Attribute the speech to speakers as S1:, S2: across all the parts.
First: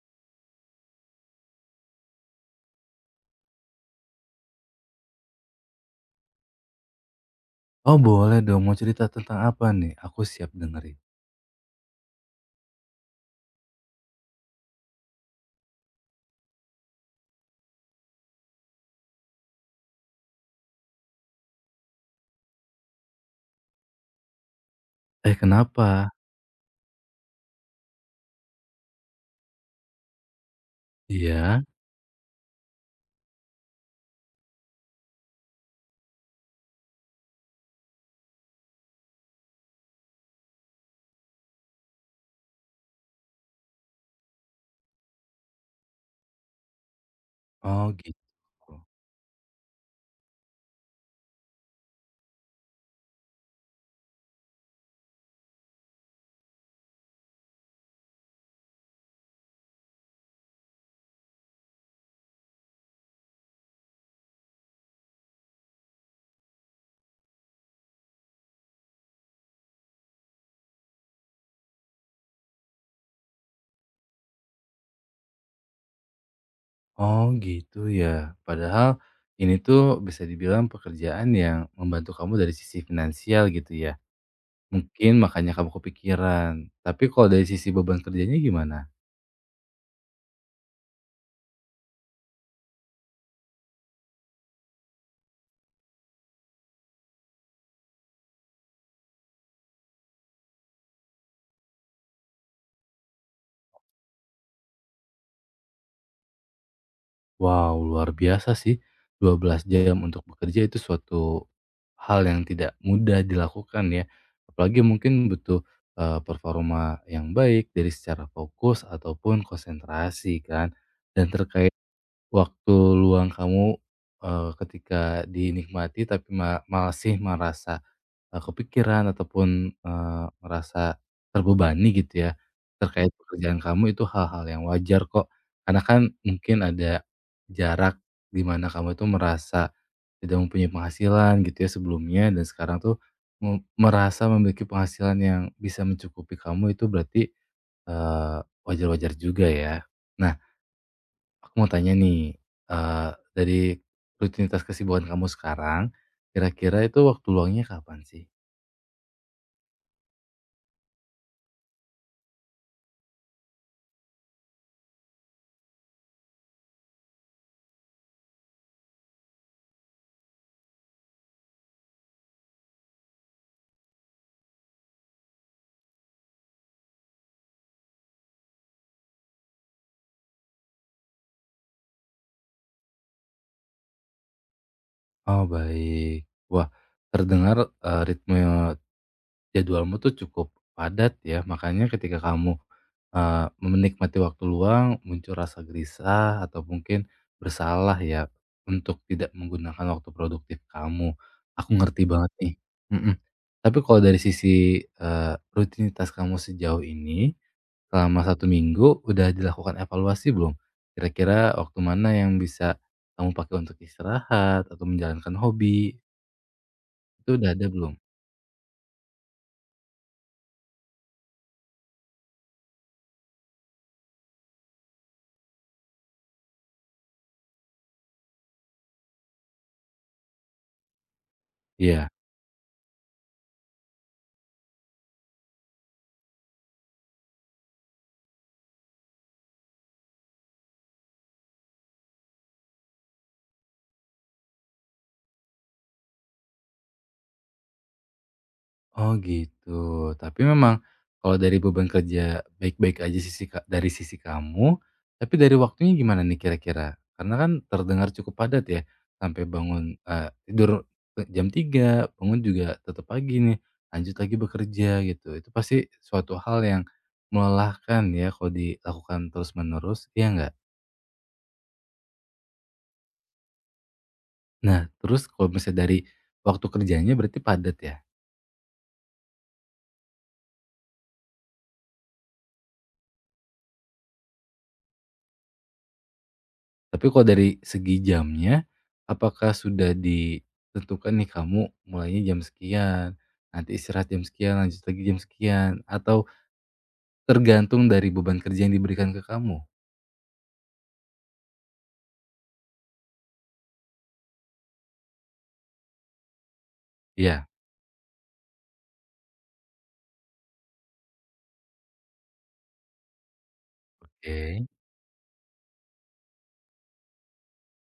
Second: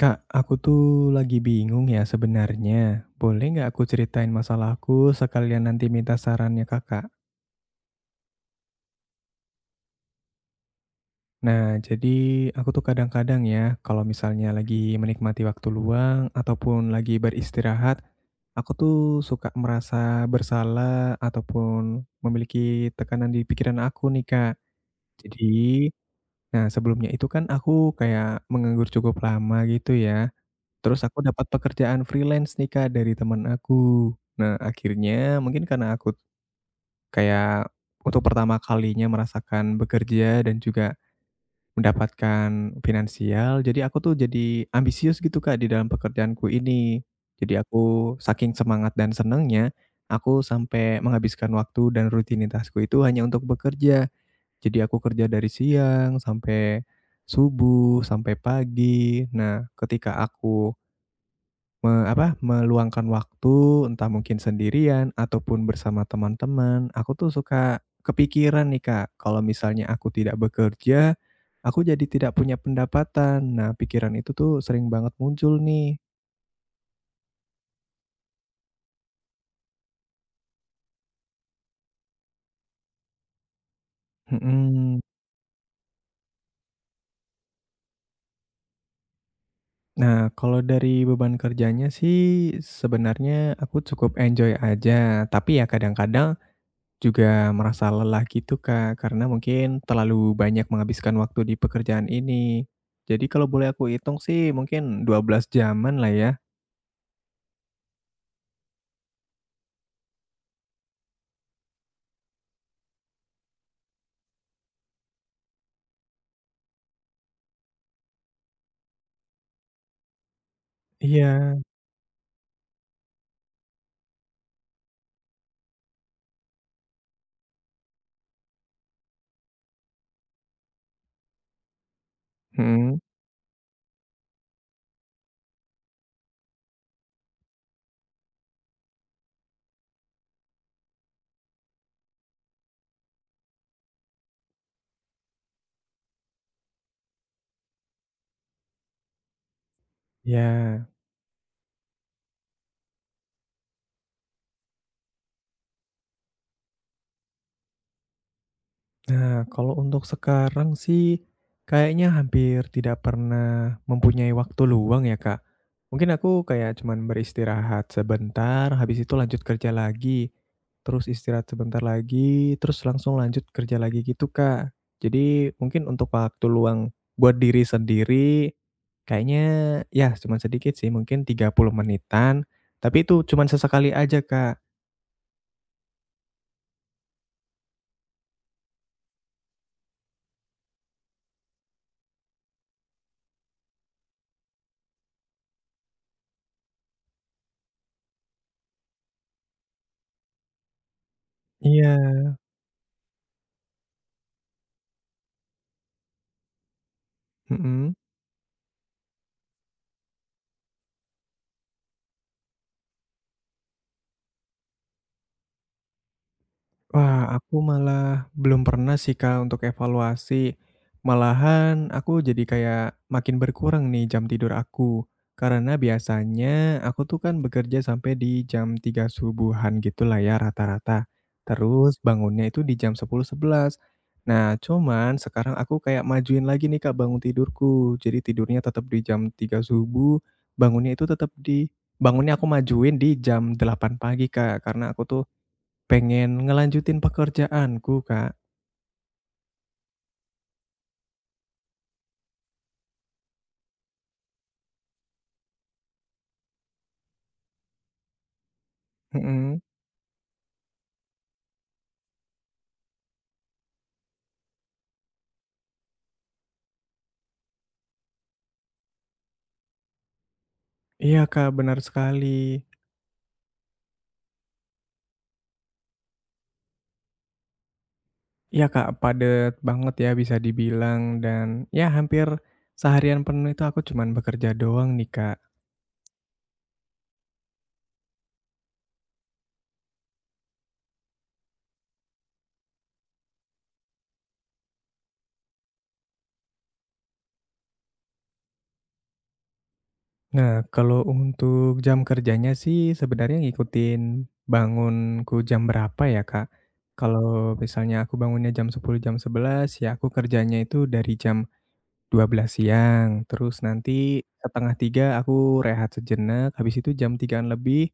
S1: Kak, aku tuh lagi bingung ya sebenarnya. Boleh nggak aku ceritain masalahku sekalian nanti minta sarannya kakak?
S2: Oh boleh dong, mau cerita tentang apa nih? Aku siap dengerin.
S1: Nah, jadi aku tuh kadang-kadang ya, kalau misalnya lagi menikmati waktu luang ataupun lagi beristirahat, aku tuh suka merasa bersalah ataupun memiliki tekanan di pikiran aku nih kak.
S2: Eh
S1: Jadi,
S2: kenapa?
S1: nah sebelumnya itu kan aku kayak menganggur cukup lama gitu ya. Terus aku dapat
S2: Iya?
S1: pekerjaan freelance nih, Kak, dari teman aku. Nah, akhirnya mungkin karena aku kayak untuk pertama kalinya merasakan bekerja dan juga mendapatkan finansial, jadi aku tuh jadi ambisius gitu, Kak, di dalam pekerjaanku ini. Jadi
S2: Oh gitu.
S1: aku saking semangat dan senangnya, aku sampai menghabiskan waktu dan rutinitasku itu hanya untuk bekerja. Jadi aku kerja dari siang sampai subuh, sampai pagi. Nah, ketika aku meluangkan waktu, entah mungkin sendirian ataupun bersama teman-teman, aku tuh suka kepikiran nih, Kak, kalau misalnya aku tidak bekerja, aku jadi tidak punya pendapatan. Nah, pikiran itu tuh sering banget muncul nih.
S2: Oh gitu ya. Padahal ini tuh bisa dibilang pekerjaan yang membantu kamu dari sisi finansial gitu ya.
S1: Mhm.
S2: Mungkin makanya kamu kepikiran. Tapi kalau dari sisi beban kerjanya gimana?
S1: Nah, kalau dari beban kerjanya sih sebenarnya aku cukup enjoy aja, tapi ya kadang-kadang juga merasa lelah gitu, Kak, karena mungkin terlalu banyak menghabiskan waktu di pekerjaan ini. Jadi kalau boleh aku hitung sih mungkin 12 jaman lah ya.
S2: Wow, luar biasa sih. 12 jam untuk bekerja itu suatu hal yang tidak mudah dilakukan ya. Apalagi mungkin butuh performa yang baik dari secara fokus ataupun konsentrasi kan. Dan
S1: Iya,
S2: terkait waktu luang kamu ketika dinikmati tapi masih merasa kepikiran ataupun, merasa terbebani gitu ya,
S1: mhm,
S2: terkait pekerjaan kamu itu hal-hal yang wajar kok. Karena kan mungkin ada jarak di mana kamu itu merasa tidak mempunyai penghasilan gitu ya sebelumnya dan sekarang tuh merasa memiliki penghasilan yang bisa mencukupi kamu itu berarti, eee, wajar-wajar juga ya. Nah,
S1: iya.
S2: aku mau tanya nih, eee, dari rutinitas kesibukan kamu sekarang, kira-kira itu waktu luangnya kapan sih?
S1: Nah, kalau untuk sekarang sih kayaknya hampir tidak pernah mempunyai waktu luang ya, Kak. Mungkin aku kayak cuman beristirahat sebentar, habis itu lanjut kerja lagi. Terus istirahat sebentar lagi, terus langsung lanjut kerja lagi gitu, Kak. Jadi mungkin untuk waktu luang buat diri sendiri kayaknya ya cuman sedikit sih, mungkin 30 menitan, tapi itu cuman sesekali aja, Kak.
S2: Oh, baik. Wah, terdengar, ritme jadwalmu tuh cukup padat ya. Makanya ketika kamu, menikmati waktu luang, muncul rasa gelisah atau mungkin bersalah ya untuk tidak menggunakan waktu produktif kamu. Aku ngerti
S1: Iya.
S2: banget nih. Mhm. Tapi kalau dari sisi, rutinitas kamu sejauh ini,
S1: Mhm.
S2: selama 1 minggu udah dilakukan evaluasi belum? Kira-kira waktu mana yang bisa kamu pakai untuk istirahat atau menjalankan hobi?
S1: Wah,
S2: Itu udah
S1: aku
S2: ada belum?
S1: malah belum pernah sih, Kak, untuk evaluasi. Malahan aku jadi kayak makin berkurang nih jam tidur aku. Karena biasanya aku tuh kan bekerja sampai di jam 3 subuhan gitulah ya rata-rata. Terus
S2: Iya.
S1: bangunnya itu di jam 10, 11. Nah, cuman sekarang aku kayak majuin lagi nih, Kak, bangun tidurku. Jadi tidurnya tetap di jam 3 subuh, bangunnya itu tetap di bangunnya aku majuin di jam 8 pagi, Kak, karena aku tuh pengen ngelanjutin pekerjaanku, Kak.
S2: Oh gitu. Tapi memang kalau dari beban kerja baik-baik aja sisi Kak, dari sisi kamu, tapi dari waktunya gimana nih kira-kira? Karena kan terdengar cukup padat ya, sampai
S1: Mhm.
S2: bangun, tidur e jam 3 bangun juga tetap pagi nih, lanjut lagi bekerja gitu. Itu pasti suatu hal yang melelahkan ya kalau dilakukan terus-menerus, iya nggak?
S1: Iya, Kak, benar sekali.
S2: Nah, terus kalau misalnya dari waktu kerjanya berarti padat ya?
S1: Iya, Kak, padat banget ya bisa dibilang dan ya hampir seharian penuh itu aku cuman bekerja doang nih, Kak.
S2: Tapi kalau dari segi jamnya, apakah sudah ditentukan nih kamu mulainya jam sekian, nanti istirahat jam sekian, lanjut lagi jam sekian, atau tergantung dari beban kerja yang diberikan ke kamu?
S1: Nah, kalau untuk jam kerjanya sih sebenarnya ngikutin bangunku jam berapa ya, Kak.
S2: Iya,
S1: Kalau misalnya aku bangunnya jam 10, jam 11 ya aku kerjanya itu dari jam 12 siang, terus nanti
S2: oke.
S1: setengah tiga aku rehat sejenak, habis itu jam tigaan lebih,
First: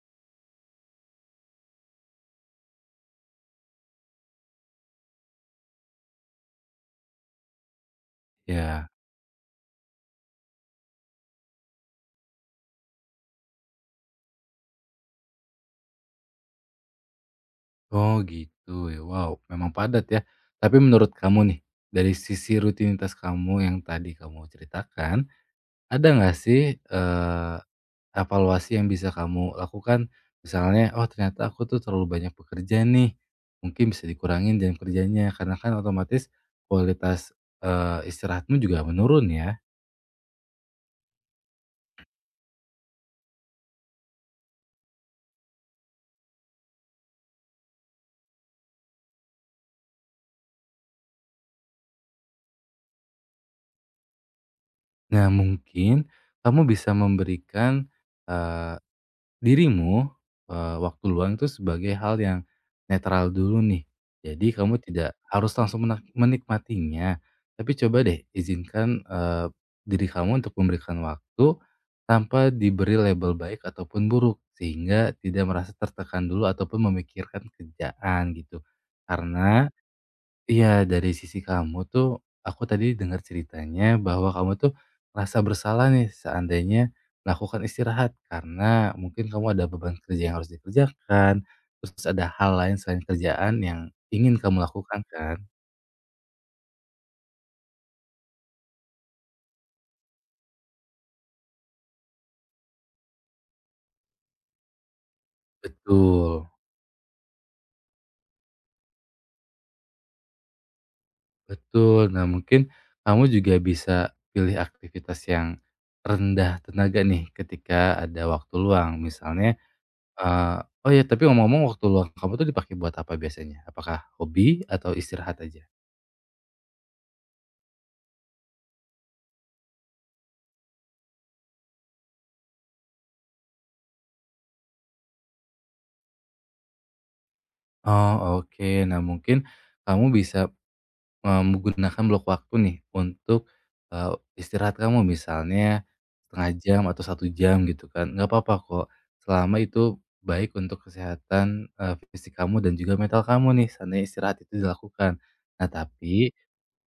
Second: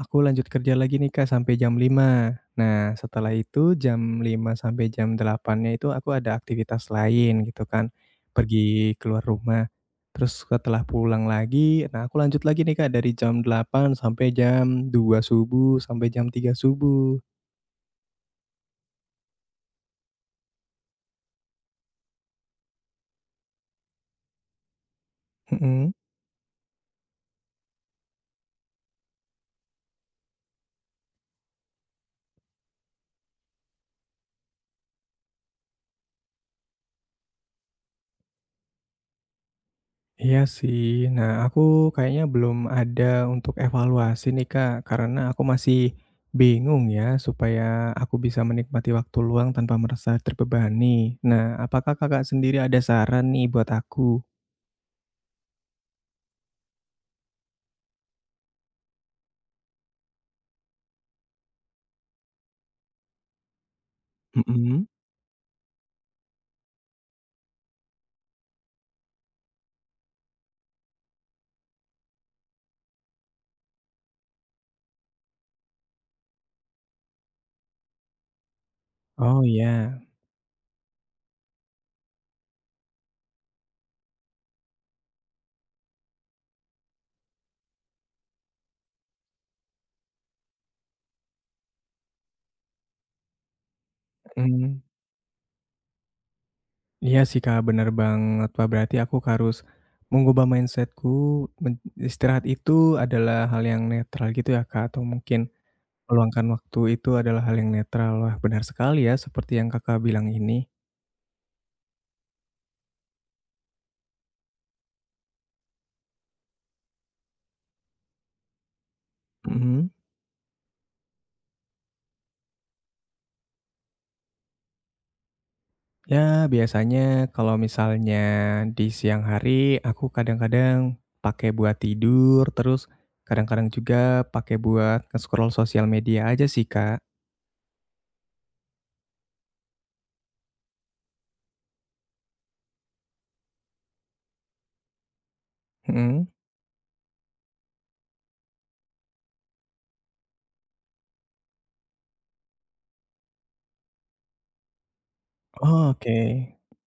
S1: aku lanjut kerja lagi nih Kak sampai jam lima. Nah, setelah itu jam lima sampai jam 08.00-nya itu aku ada aktivitas lain gitu kan,
S2: Ya.
S1: pergi keluar rumah. Terus setelah pulang lagi, nah aku lanjut lagi nih Kak dari jam delapan sampai jam dua subuh, sampai jam tiga subuh.
S2: Oh gitu ya, wow memang padat ya. Tapi menurut kamu nih, dari sisi rutinitas kamu yang tadi kamu ceritakan,
S1: Mhm.
S2: ada nggak sih, evaluasi yang bisa kamu lakukan misalnya, "Oh ternyata aku tuh terlalu banyak bekerja nih." Mungkin bisa dikurangin jam kerjanya karena kan otomatis kualitas, istirahatmu juga menurun ya.
S1: Iya sih. Nah, aku kayaknya belum ada untuk evaluasi nih, Kak, karena aku masih bingung ya supaya aku bisa menikmati waktu luang tanpa merasa terbebani. Nah, apakah Kakak sendiri ada saran nih buat aku?
S2: Nah mungkin kamu bisa memberikan, dirimu, waktu luang itu sebagai hal yang netral dulu nih. Jadi kamu
S1: Mhm.
S2: tidak harus langsung menikmatinya, tapi coba deh izinkan, diri kamu untuk memberikan waktu tanpa diberi label baik ataupun buruk, sehingga tidak merasa tertekan dulu ataupun memikirkan kerjaan gitu.
S1: Oh
S2: Karena
S1: iya,
S2: iya, dari sisi kamu tuh, aku tadi dengar ceritanya bahwa kamu tuh merasa bersalah nih seandainya melakukan istirahat karena mungkin kamu ada beban kerja yang harus dikerjakan, terus ada hal lain selain kerjaan yang ingin kamu
S1: mhm.
S2: lakukan kan?
S1: Iya sih, Kak, benar banget. Wah, berarti aku harus mengubah mindsetku? men Istirahat itu adalah hal yang netral gitu ya, Kak, atau mungkin
S2: Betul,
S1: meluangkan waktu itu adalah hal yang netral. Wah, benar sekali ya seperti yang Kakak bilang ini.
S2: betul. Nah mungkin kamu juga bisa pilih aktivitas yang rendah tenaga nih ketika ada waktu luang. Misalnya
S1: Mhm.
S2: Oh ya tapi ngomong-ngomong waktu luang kamu tuh dipakai buat apa biasanya? Apakah hobi atau istirahat aja?
S1: Ya, biasanya kalau misalnya di siang hari aku kadang-kadang pakai buat tidur, terus kadang-kadang juga pakai buat nge-scroll sosial media aja sih, Kak.
S2: Oh oke. Nah mungkin kamu bisa, menggunakan blok waktu nih untuk, eee, istirahat kamu misalnya
S1: Mhm.
S2: setengah jam atau 1 jam gitu kan, nggak apa-apa kok selama itu baik untuk kesehatan, fisik kamu dan juga mental kamu nih seandainya istirahat itu dilakukan. Nah
S1: Oh, oke.
S2: tapi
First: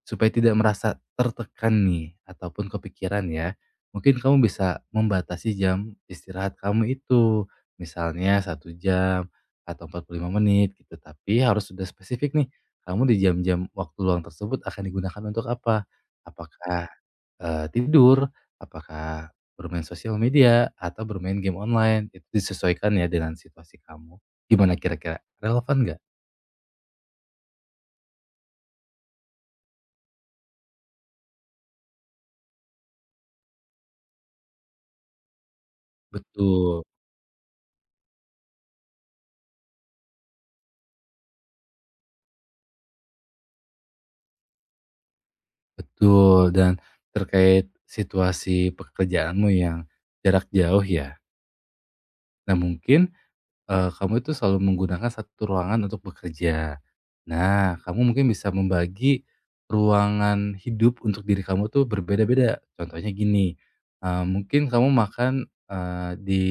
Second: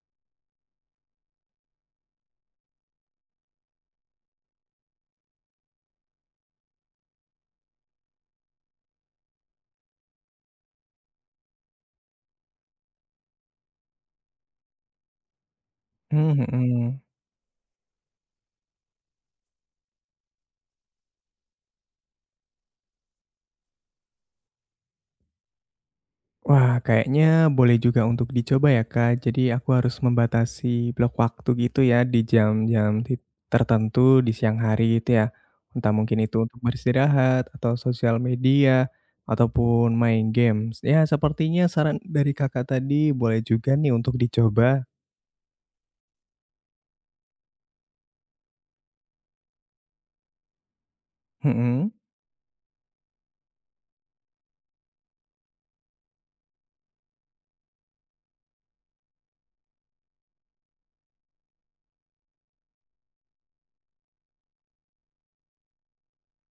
S2: supaya tidak merasa tertekan nih ataupun kepikiran ya, mungkin kamu bisa membatasi jam istirahat kamu itu. Misalnya 1 jam atau 45 menit gitu, tapi harus sudah spesifik nih, kamu di jam-jam waktu luang tersebut akan digunakan untuk apa?
S1: Mmm,
S2: Apakah,
S1: mhm.
S2: tidur, apakah bermain sosial media, atau bermain game online. Itu disesuaikan ya dengan situasi kamu. Gimana kira-kira, relevan nggak?
S1: Wah, kayaknya boleh juga untuk dicoba ya, Kak. Jadi aku harus membatasi blok waktu gitu ya di jam-jam tertentu di siang hari gitu ya. Entah mungkin itu untuk
S2: Betul.
S1: beristirahat atau sosial media ataupun main games. Ya, sepertinya saran dari Kakak tadi boleh juga nih untuk dicoba.
S2: Betul, dan terkait situasi pekerjaanmu yang jarak jauh ya.
S1: Mm-mm.
S2: Nah mungkin, kamu itu selalu menggunakan 1 ruangan untuk bekerja. Nah, kamu mungkin bisa membagi ruangan hidup untuk diri kamu tuh berbeda-beda. Contohnya gini, mungkin kamu makan, di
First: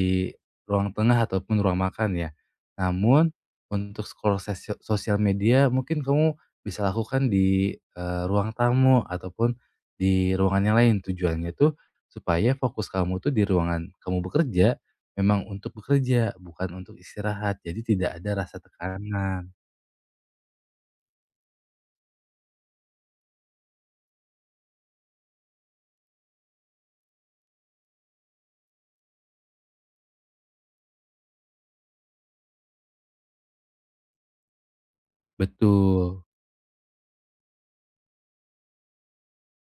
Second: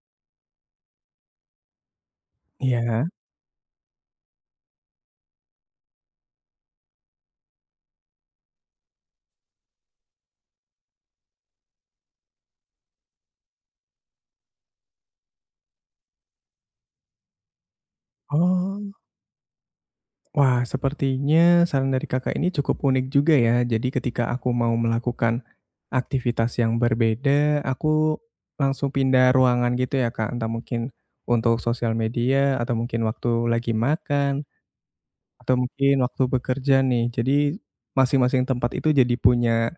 S2: ruang tengah ataupun ruang makan ya.
S1: Iya.
S2: Namun untuk scroll sosial media mungkin kamu bisa lakukan di, ruang tamu ataupun di ruangan yang lain. Tujuannya tuh supaya fokus kamu tuh di ruangan kamu bekerja memang untuk bekerja, bukan untuk istirahat, jadi tidak ada rasa
S1: Oh.
S2: tekanan.
S1: Wah, sepertinya saran dari Kakak ini cukup unik juga ya. Jadi ketika aku mau melakukan aktivitas yang berbeda, aku langsung pindah ruangan gitu ya, Kak. Entah mungkin untuk sosial media atau mungkin waktu lagi makan atau mungkin waktu
S2: Betul,
S1: bekerja nih. Jadi masing-masing tempat itu jadi punya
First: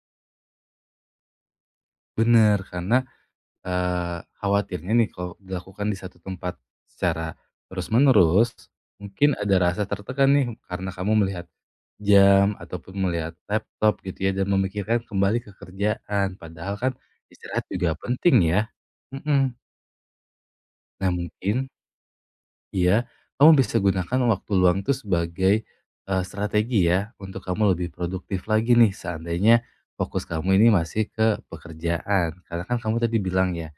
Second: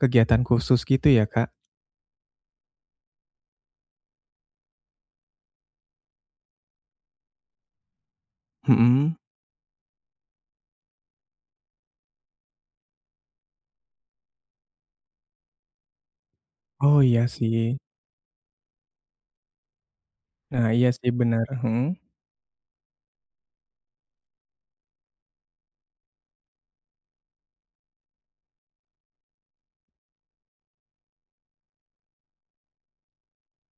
S1: kegiatan khusus gitu ya, Kak?
S2: bener, karena, khawatirnya nih kalau dilakukan di 1 tempat secara terus-menerus,
S1: Mhm.
S2: mungkin ada rasa tertekan nih karena kamu melihat jam ataupun melihat laptop gitu ya dan memikirkan kembali ke kerjaan, padahal kan
S1: Oh, iya
S2: istirahat
S1: sih.
S2: juga penting ya. Mhm.
S1: Nah, iya sih
S2: Nah
S1: benar.
S2: mungkin
S1: Mhm.
S2: iya, kamu bisa gunakan waktu luang itu sebagai strategi ya untuk kamu lebih produktif lagi nih seandainya fokus kamu ini masih ke pekerjaan. Karena kan kamu tadi bilang ya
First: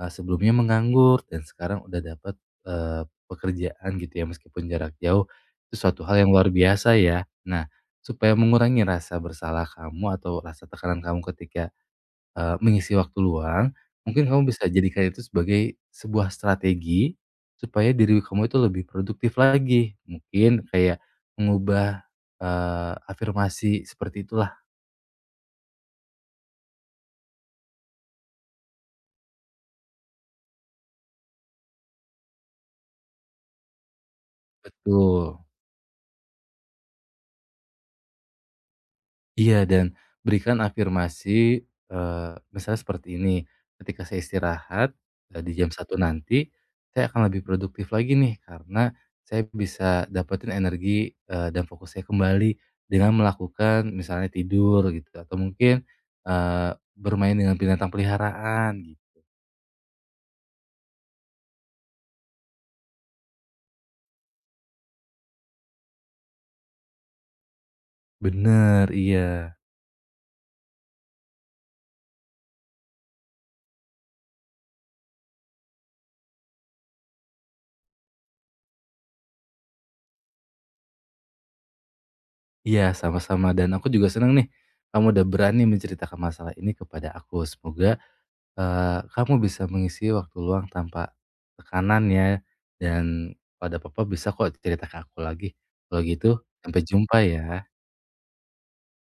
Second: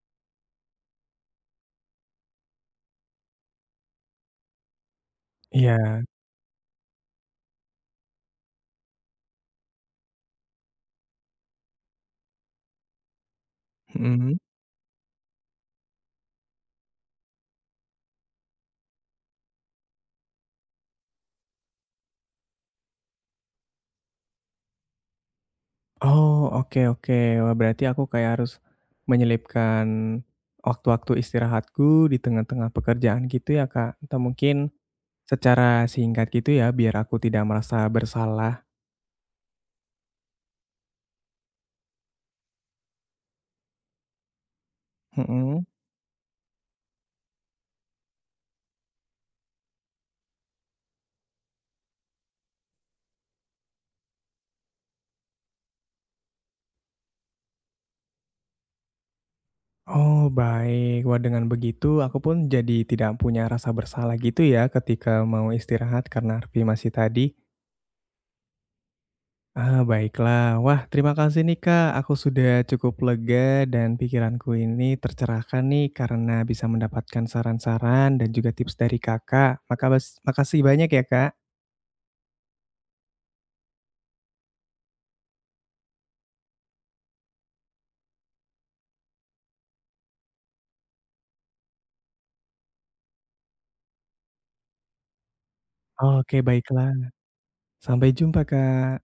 S2: sebelumnya menganggur dan sekarang udah dapat pekerjaan gitu ya meskipun jarak jauh itu
S1: Iya.
S2: suatu hal yang luar biasa ya. Nah, supaya mengurangi rasa bersalah kamu atau rasa tekanan kamu ketika mengisi waktu luang, mungkin mhm,
S1: Mhm.
S2: kamu bisa jadikan itu sebagai sebuah strategi supaya diri kamu itu lebih produktif lagi. Mungkin kayak mengubah, afirmasi seperti itulah.
S1: Oh, oke oke. Wah, berarti aku kayak harus menyelipkan waktu-waktu istirahatku di tengah-tengah pekerjaan gitu ya, Kak? Atau mungkin
S2: Betul.
S1: secara singkat gitu ya, biar aku tidak merasa bersalah?
S2: Iya, dan berikan afirmasi, misalnya seperti ini, "Ketika saya istirahat, di
S1: Mhm.
S2: jam 1 nanti, saya akan lebih produktif lagi nih, karena saya bisa dapetin energi, dan fokus saya kembali dengan melakukan misalnya tidur," gitu, atau mungkin, "bermain dengan binatang peliharaan," gitu.
S1: Oh, baik. Wah, dengan begitu aku pun jadi tidak punya rasa bersalah gitu ya ketika mau istirahat karena Harvey masih tadi.
S2: Bener, iya.
S1: Ah, baiklah. Wah, terima kasih nih Kak. Aku sudah cukup lega dan pikiranku ini tercerahkan nih karena bisa mendapatkan saran-saran dan juga tips dari Kakak. Maka makasih banyak ya Kak.
S2: Iya, sama-sama, dan aku juga senang nih kamu udah berani menceritakan masalah ini kepada aku. Semoga kamu bisa mengisi waktu luang tanpa tekanan ya, dan pada ada apa bisa kok cerita ke aku lagi. Kalau gitu,
S1: Oke,
S2: sampai
S1: baiklah.
S2: jumpa ya.
S1: Sampai jumpa Kak.